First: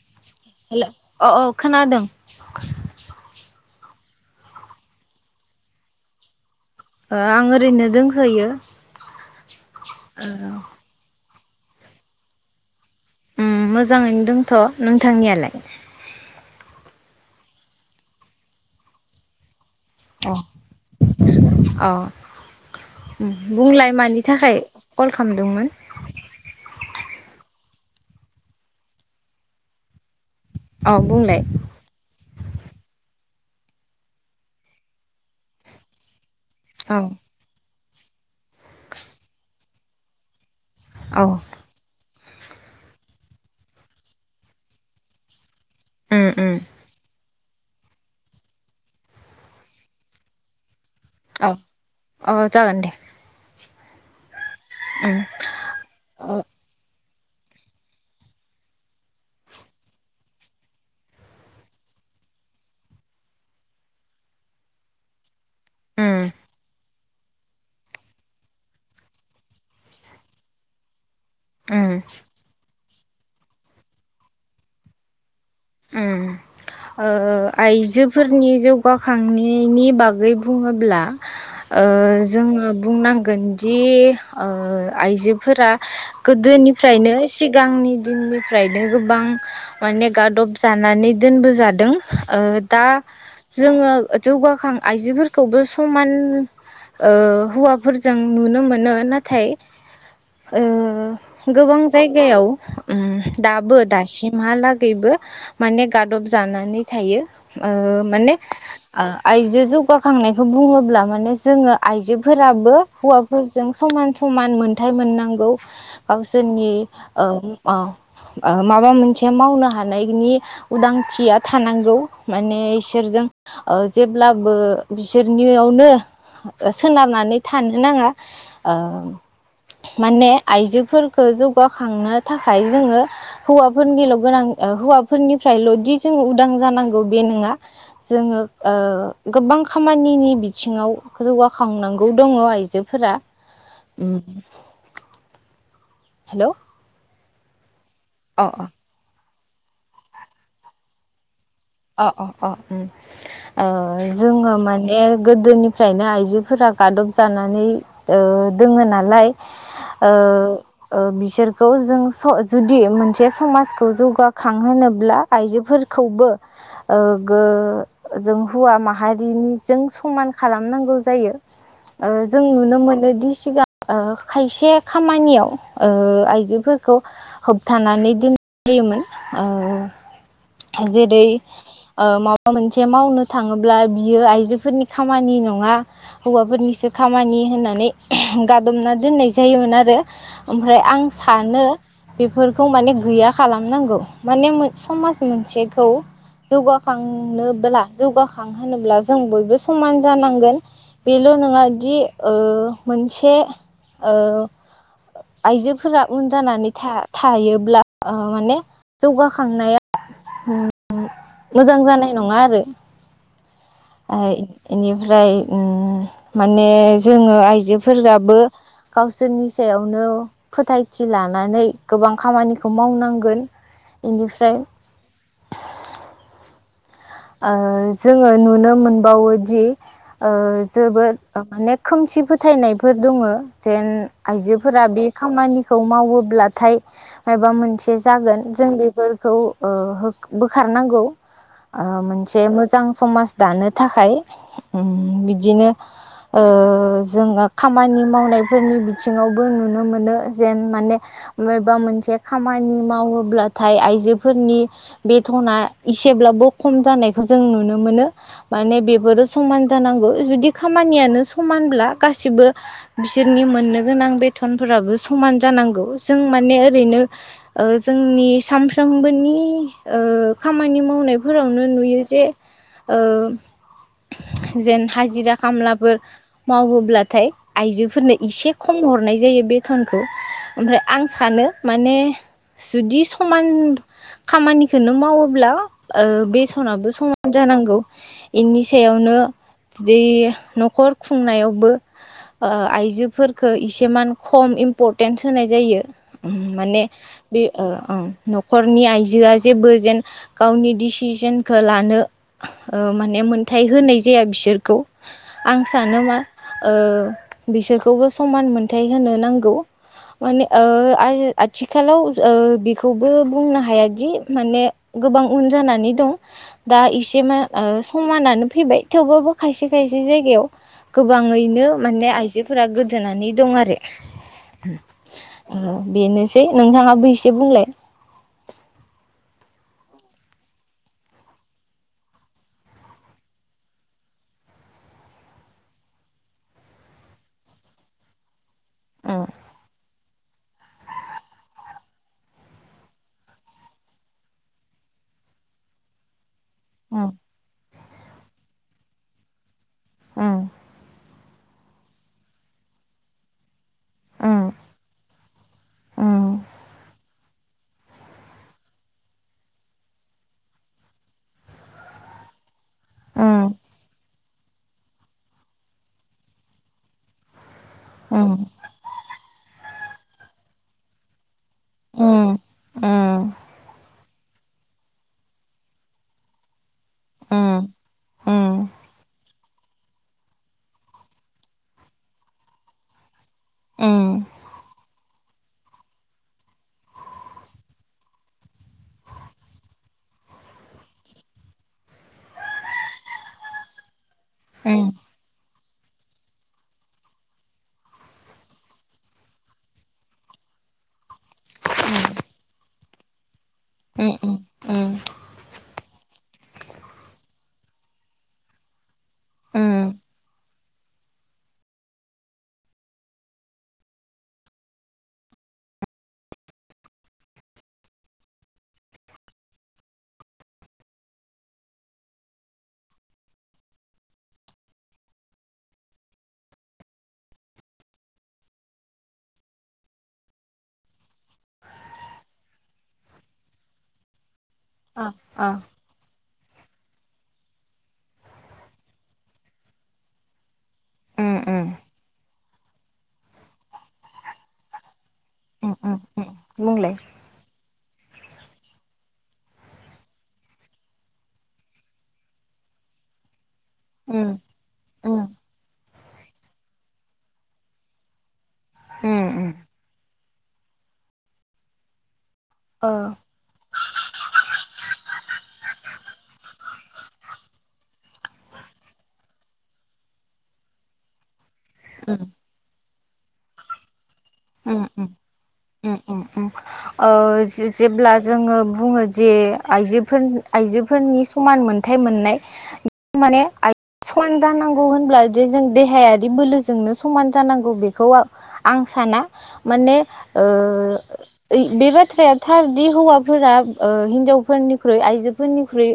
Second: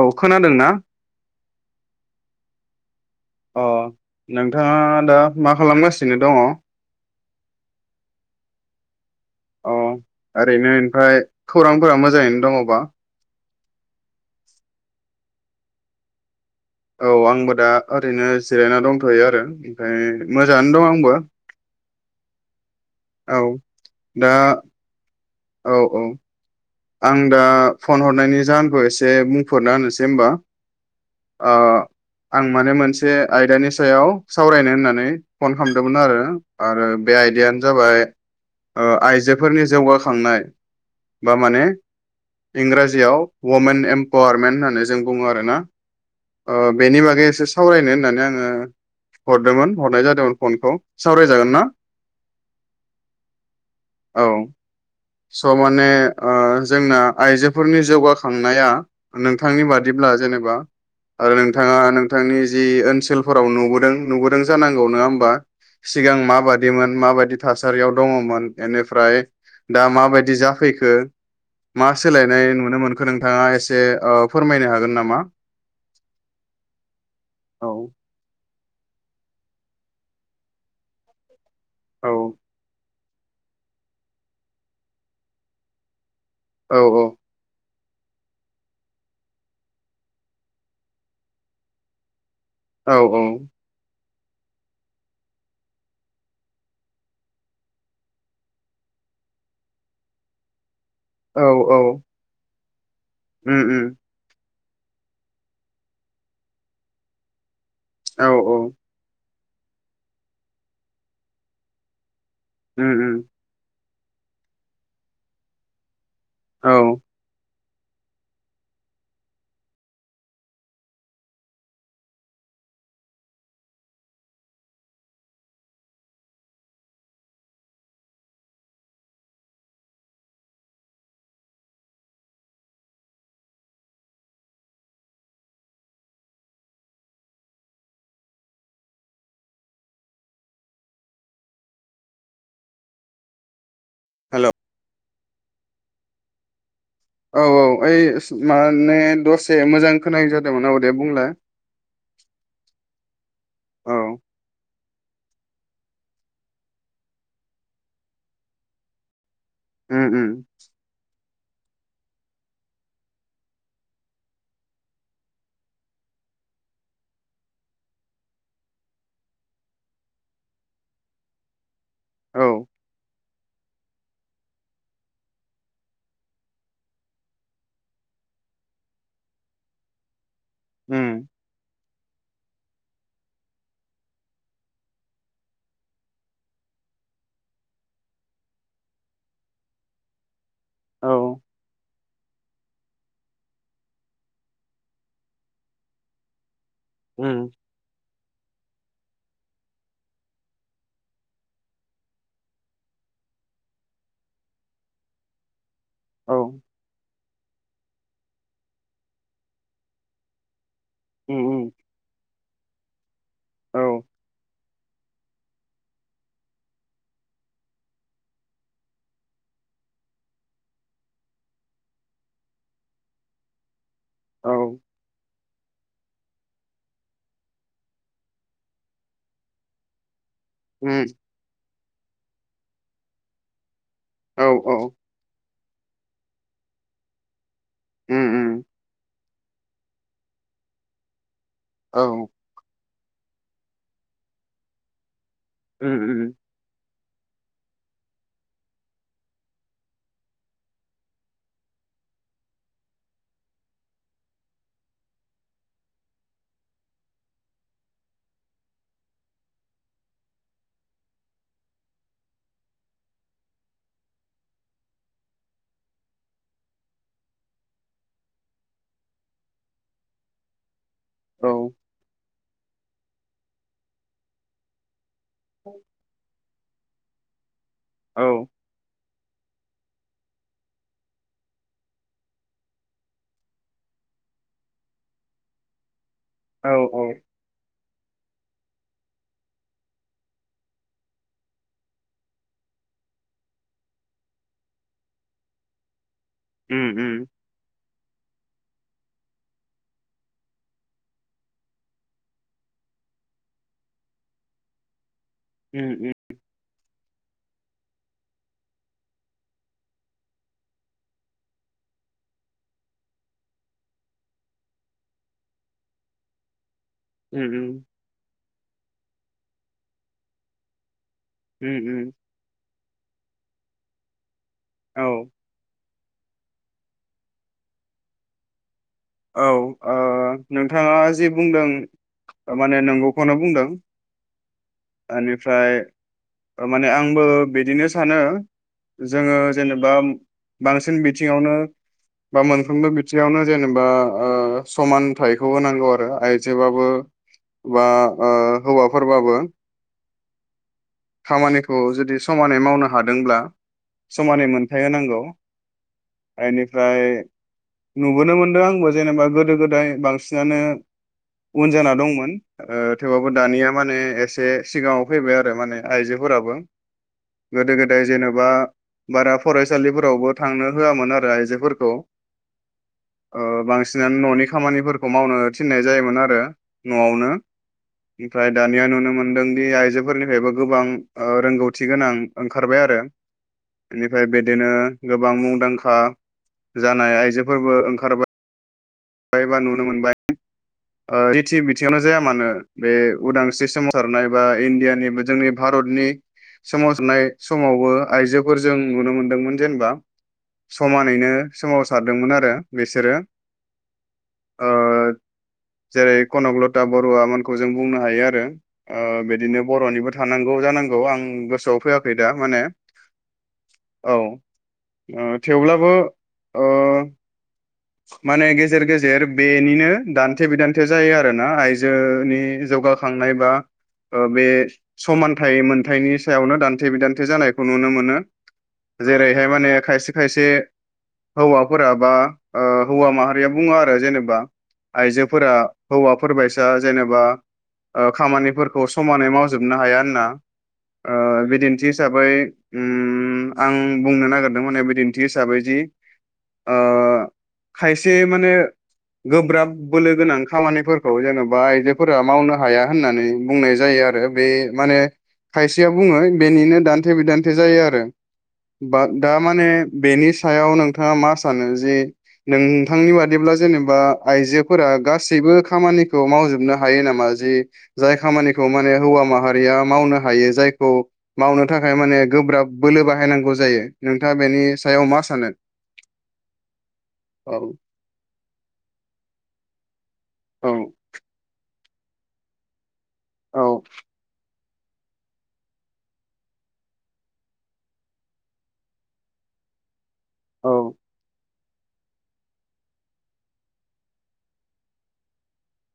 औ खोनादोंना? हेल' अ औ खोनादों अ नोंथाङा दा मा खालामगासिनो दङ? ओ ओरैनो दोंहोयो। ओरैनो ओमफ्राय खौरांफोरा मोजाङैनो दङबा? उम मोजाङैनो दंथ' नोंथांनियालाय? औ आंबो दा ओरैनो जिरायना दंथ'यो आरो ओमफ्राय मोजाङानो दं आंबो। अ औ बुंलाय मानि दा थाखाय कल खालाम औ औ आं दा फन हरनायनि जाहोनखौ एसे बुंफोरना होनोसै होमबा औ बुंलाय ओ आं माने मोनसे आयदानि सायाव सावरायनो होननानै फन खालामदोंमोन आरो। आरो औ बे आयदियानो जाबाय। [inaudible] ओ आइजोफोरनि। जौगाखांनाय। औ बा माने। इंराजियाव वमेन एम्पावारमेन्ट होननानै जों बुङो आरो ना। उम उम अ बेनि बागै एसे। सावरायनो होननानै आङो हरदोंमोन हरनाय जादोंमोन फनखौ। सावरायजागोन औ ना औ जागोन दे। औ। उम स' माने अ ओ जोंना। आइजोफोरनि जौगाखांनाया नोंथांनि बादिब्ला जेनेबा आरो नोंथाङा नोंथांनि जि ओनसोलफोराव नुबोदों नुबोदों जानांगौ नङा होमबा। उम सिगां माबादिमोन माबायदि। बादि थासारियाव दङमोन बेनिफ्राय। दा माबायदि जाफैखो। उम मा सोलायनाय नुनो मोन। खो नोंथाङा एसे फोरमायनो हागोन नामा। ओम ओ औ आइजोफोरनि जौ। गाखांनायनि बागै बुङोब्ला। ओ औ जोङो। बुंनांगोनदि ओ आइजोफोरा। औ गोदोनिफ्रायनो सिगांनि। दिननिफ्रायनो गोबां माने गादब। जानानै दोनबोजादों। ओ दा औ जोङो। जौगाखां आइजोफोरखौबो समान ओ हौवाफोरजों नुनो मोनो नाथाय ओ। औ ओ औ गोबां जायगायाव। उम दाबो दासिमहाला। गैबो। माने गादब जानानै थायो। ओ औ माने औ आ। आइजो जौगाखांनायखौ बुङोब्ला माने जोङो आइजो फोराबो। उम उम समान समान मोनथाय मोननांगौ। गावसोरनि औ ओ औ ओ माबा मोनसे मावनो हानायनि उदांथिया थानांगौ माने इसोरजों ओ जेब्लाबो बिसोरनियावनो सोनारनानै थानो नाङा ओ माने आइजोफोरखौ जौगाखांनो थाखाय जोङो हौवाफोरनिल' गोनां हौवा फोरनिफ्रायल'दि जोंङो उदां जानांगौ बे नङा, जोंङो ओ गोबां खामानिनि बिथिङाव जौगाखांनांगौ दङ आइजोफोरा। उम्म हेल' हेल' औ औ ऐ इस माने दस एसे मोजां खोनायै जादोंमोन ओ दे बुंलाय। अ अ अ उम्म ओ औ जोंङो माने ए गोदोनिफ्रायनो आइजोफोरा गादब जानानै ओ दोंङो नालाय। उम ओ उम ओ बिसोर खौ जों स जुदि मोनसे समाजखौ जौगाखांहोब्ला आइजोफोरखौबो औ गो जों हौवा माहारिनिजों सममान खालामनांगौ जायो। ओ जों औ नुनो मोनो दिस सिगां ओ खायसे खामानियाव ओ आइजोफोरखौ होबथानानै दोनलायोमोन ओ जेरै उम ओ माबा मोनसे मावनो थाङोब्ला बियो आइजोफोरनि खामानि नङा हौवाफोरनिसो खामानि होननानै गादबना दोननाय जायोमोन आरो। ओमफ्राय आं औ सानो बेफोरखौ माने गैया खालामनांगौ, माने समाज मोनसेखौ जौगाखांनो उम बोला जौगा बां होनोब्ला जों बयबो समान जानांगोन बेल' नङा दि ओ मोनसे ओ आइजो फोरा उन औ जानानै था थायोब्ला माने ओ जौगाखांनाया उम्म उम उम मोजां जानाय नङा आरो। औ ओ इनिफ्राय उम्म माने जोंङो आइजोफोराबो गावसोरनि सायावनो फोथायथि लानानै गोबां खामानिखौ मावनांगोन। इनिफ्राय औ औ जोंङो नुनो मोनबावोदि औ उम जोबोद ओ माने खोमसिफो फोथायनायफोर दङो जेन औ आइजोफोरा बे खामानिखौ मावो ब्लाथाय मायबा मोन से उम जागोन उम जों बेफोर खौ ओ बोखारनांगौ। ओ औ मोनसे मोजां समाज दानो थाखाय उम बि बिदिनो उम उम ओ जोङो खामानि मावनायफोरनि बिथिङावबो नुनो मोनो जेन माने मेबा मोनसे खामानि मावोब्लाथाय आइजोफोरनि बेथ'ना एसेब्लाबो खम जानायखौ जों नुनो मोनो माने बेफोरो समान जानांगौ जुदि खामानियानो समानब्ला गासिबो बिसोरनि मोननो गोनां बेथनफोराबो समान जानांगौ जों माने ओरैनो जोंनि ओ सानफ्रोमबोनि ओ खामानि मावनाय। औ फोरावनो नुयो जे ओ जेन हाय जिरा खामलाफोर मावोब्ला थाय आइजोफोरनो इसे खम हरनाय जायो बेथनखौ ओमफ्राय आं सानो माने जुदि समान खामानिखौनो मावोब्ला ओ औ बेथनाबो समान जानांगौ। इनि सायावनो बि न'खर खुंनायावबो ओ आइजोफोरखो इसेमान खम इम्परटेन्स होनाय जायो। माने उम उम बे ओ न'खर नि आइजोआ जेबो जेन गावनि डिसिजनखौ लानो ओ माने मोनथाय होनाय जाया बिसोरखौ। आं उम सानो उम मा? ओ बिसोरखौबो समान मोनथाय होनो नांगौ माने ओ आथिखालाव ओ बेखौबो बुंनो हायादि माने गोबां उन जानानै दं। दा एसे मा उम समानानो फैबाय थेवबाबो खायसे खायसे जायगायाव गोबाङैनो उम उम माने आइजोफोरा गोदोनानै दं आरो। औ ओ बेनोसै नोंथाङाबो एसे बुंलाय औ ओ नोंथाङा जि बुंदों माने नंगौखौनो बुंदों। बेनिफ्राय माने आंबो बिदिनो सानो। जोङो जेनेबा बांसिन बिथिङावनो बा मोनफ्रोमबो बिथिङावनो जेनेबा बा ओ समान थायखौ होनांगौ आरो आइ जोबाबो उम बा ओ हौवाफोरबाबो। उम। खामानिखौ जुदि समानै मावनो हादोंब्ला समानै मोनथाय होनांगौ बेनिफ्राय नुबोनो मोन दो आंबो जेनेबा गोदो गोदाय बांसिनानो उन जाना दंमोन। थेवबाबो दानिया माने एसे दे सिगाङाव फैबाय आरो माने आइजोफोराबो गोदो गोदाय उम जेनेबा बारा फरायसालिफोरावबो थांनो होआमोन आरो आइजो अम अम। अ बांसिन फैनानै न'नि खामानिफोरखौ मावनो थिननाय जायोमोन आरो। न'आवनो उम ओमफ्राय उम दानिया नुनो मोनदों। नि आइजोफोरनिफ्रायबो गोबां रोंगौथि गोनां ओंखारबाय आरो उम बेनिफ्राय बिदिनो गोबां मुंदांखा जानाय आइजोफोरबों ओं खारबाय। बा नुनो मोनबाय अ जेथिं बिथिङावनो जाया मानो बे उदांस्रि समाव सारनाय बा उम इण्डियानिबो जोंनि भारतनि सोमावारनाय समावबो आइजोफोर जों नुनो मोनदोंमोन जेनेबा समान नैनो सोमावसारदोंमोन आरो। बिसोरो उ उ उम। ओ जेरै कनकलथा बरुव मोनखौ जों बुंनो हायो आरो। बिदिनो उम बर'निबो थानांगौ जानांगौ। औ आं गोसोआव फैयाखै दा माने औ थेवब्लाबो ओ माने गेजेर गेजेर बेनिनो दान्थे बिदान्थे जायो आरोना आइजोनि जौगाखांनाय बा ओ बे समानथाइ मोनथाइनि सायावनो दान्थे बिदान्थे जानायखौ नुनो मोनो जेरैहाय माने खायसे खायसे हौवाफोरा बा हौवा माहारिया बुङो आरो जेनेबा अ अ आइजोफोरा हौवा फोरबायसा जेनेबा खामानिफोरखौ समानै मावजोबनो हाया होनना। उम ओ उम बिदिन्थि हिसाबै उम आं बुंनो नागिरदोंमोन बिदिन्थि हिसाबै जि ओ बुंंलाय खायसे माने गोब्राब बोलो गोनां खामानिफोरखौ जेनेबा आइजोफोरा मावनो हाया होननानै बुंनाय जायो आरो। उम बे माने खायसेया बुङो बेनिनो दान्थे बिदान्थे जायो आरो बा दा उम माने बेनि सायाव नोंथाङा मा सानो जे ओ नोंथांनि बादिब्ला जेनेबा बा आइजोफोरा गासैबो खामानिखौ मावजोबनो हायो नामा जि जाय खामानिखौ माने हौवा माहारिया मावनो हायो जायखौ मावनो थाखाय उम माने गोब्राब बोलो बाहायनांगौ जायो। नोंथाङा बेनि उम सायाव उम मा सानो? उम उम उम ओ औ जेब्ला जोङो बुङो जे आइजो औ आइजोफोरनि समान मोन थाय मोननाय माने औ आइ साय दानांगौ नौ होनब्ला जे जों देहायारि बोलोजोंनो समान जानांगौ बेखौ आं आंसाना माने ओ बे बाथ्राया थार दि हौवाफोरा ओहिनजावफोरनिख्रुइ आइजोफोरनिख्रुइ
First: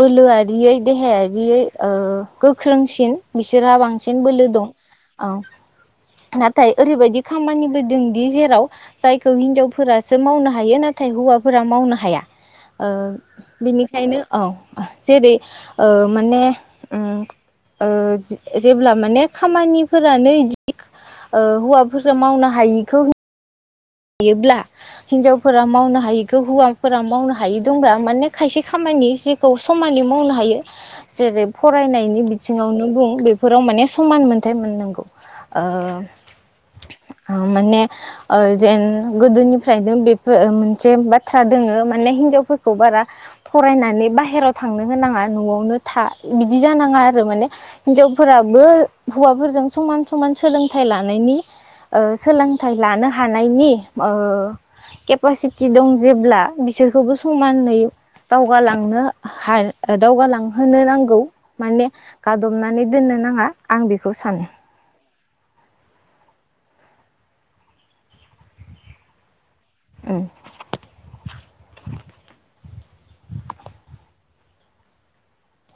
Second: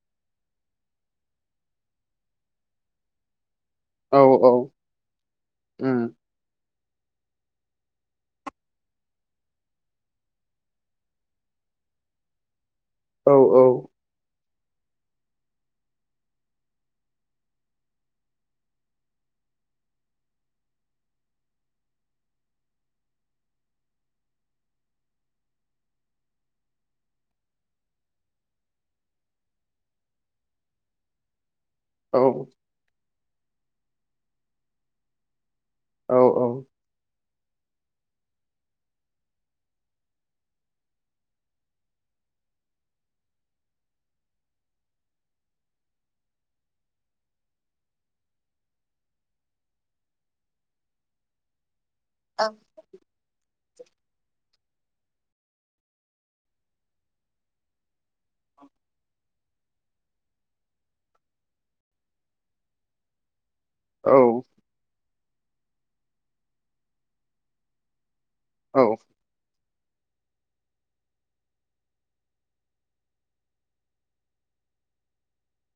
बोलोआरियै देहायारियै ओ गोख्रोंसिन बिस सोरा औ बांसिन बोलो औ दं उम औ ओरैबायदि खामानि दोंदि जेराव जायखौ हिनजावफोरासो मावनो हायो नाथाय हौवाफोरा मावनो हाया ओ औ बिनिखायनो औ जेरै ओ माने उम ओ जेब्ला माने खामानिफोरानो बिदि ओ हौवाफोरा मावना हायिखौ हायोब्ला हिनजावफोरा मावनो हायैखौ हौवाफोरा मावनो हायै दंब्ला माने खायसे खामानि जेखौ समानै मावनो हायो जेरै औ फरायनायनि बिथिङावनो बुं बे फोराव माने समान मोन्थाय मोननांगौ ओ औ ओ माने ओ जेन गोदोनिफ्रायनो बेफोर मोनसे बाथ्रा दोङो माने हिनजावफोरखौ बारा फरायनानै बाहेराव थांनो होनाङा नआवनो था बिदि जानाङा आरो माने हिनजावफोराबो हौवाफोरजों समान समान सोलोंथाइ लानायनि ओ सोलोंथाइ लानो हाग हानायनि ओ केपासिटि दं जेब्ला बिसोरखौबो समानै दावगालांनो हाय दावगालांहोनो नांगौ माने गादबनानै दोननो नाङा आं बेखौ औ सानो औ उम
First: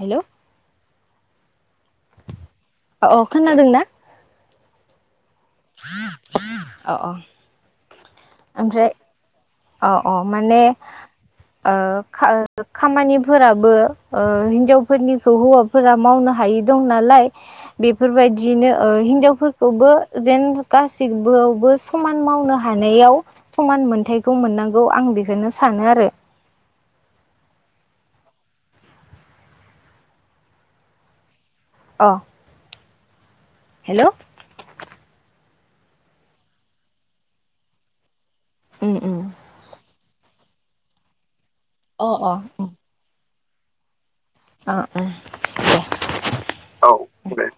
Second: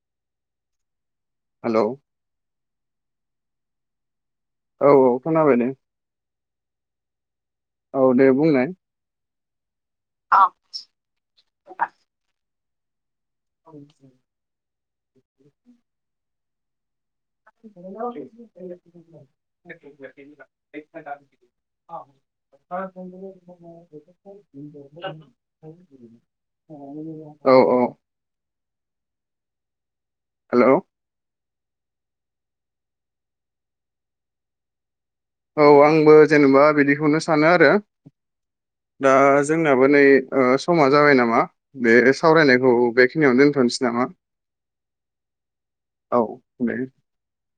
हेल हेल अ खोनादों ना औ औ खोनाबाय दे अ औ औ दे बुंनाय औ औ माने ओ ख खामानि फोराबो ओ हिनजावफोरनिखौ हौवाफोरा मावनो हायै दं नालाय। बेफोरबायदिनो ओ हिनजावफोरखौबो जेन गासिबोआवबो समान मावनो हानायाव समान मोनथायखौ मोननांगौ आं बेखौनो सानो आरो। औ औ हेलौ। अ'। हेल'। औ आंबो जेनबा बिदिखौनो सानो आरो। उम दा उम जोंनाबो नै ओ समा जाबाय नामा? बे अ सावरायनायखौ बेखिनियावनो दोन दोनसै नामा? अ' औ दे उम दे।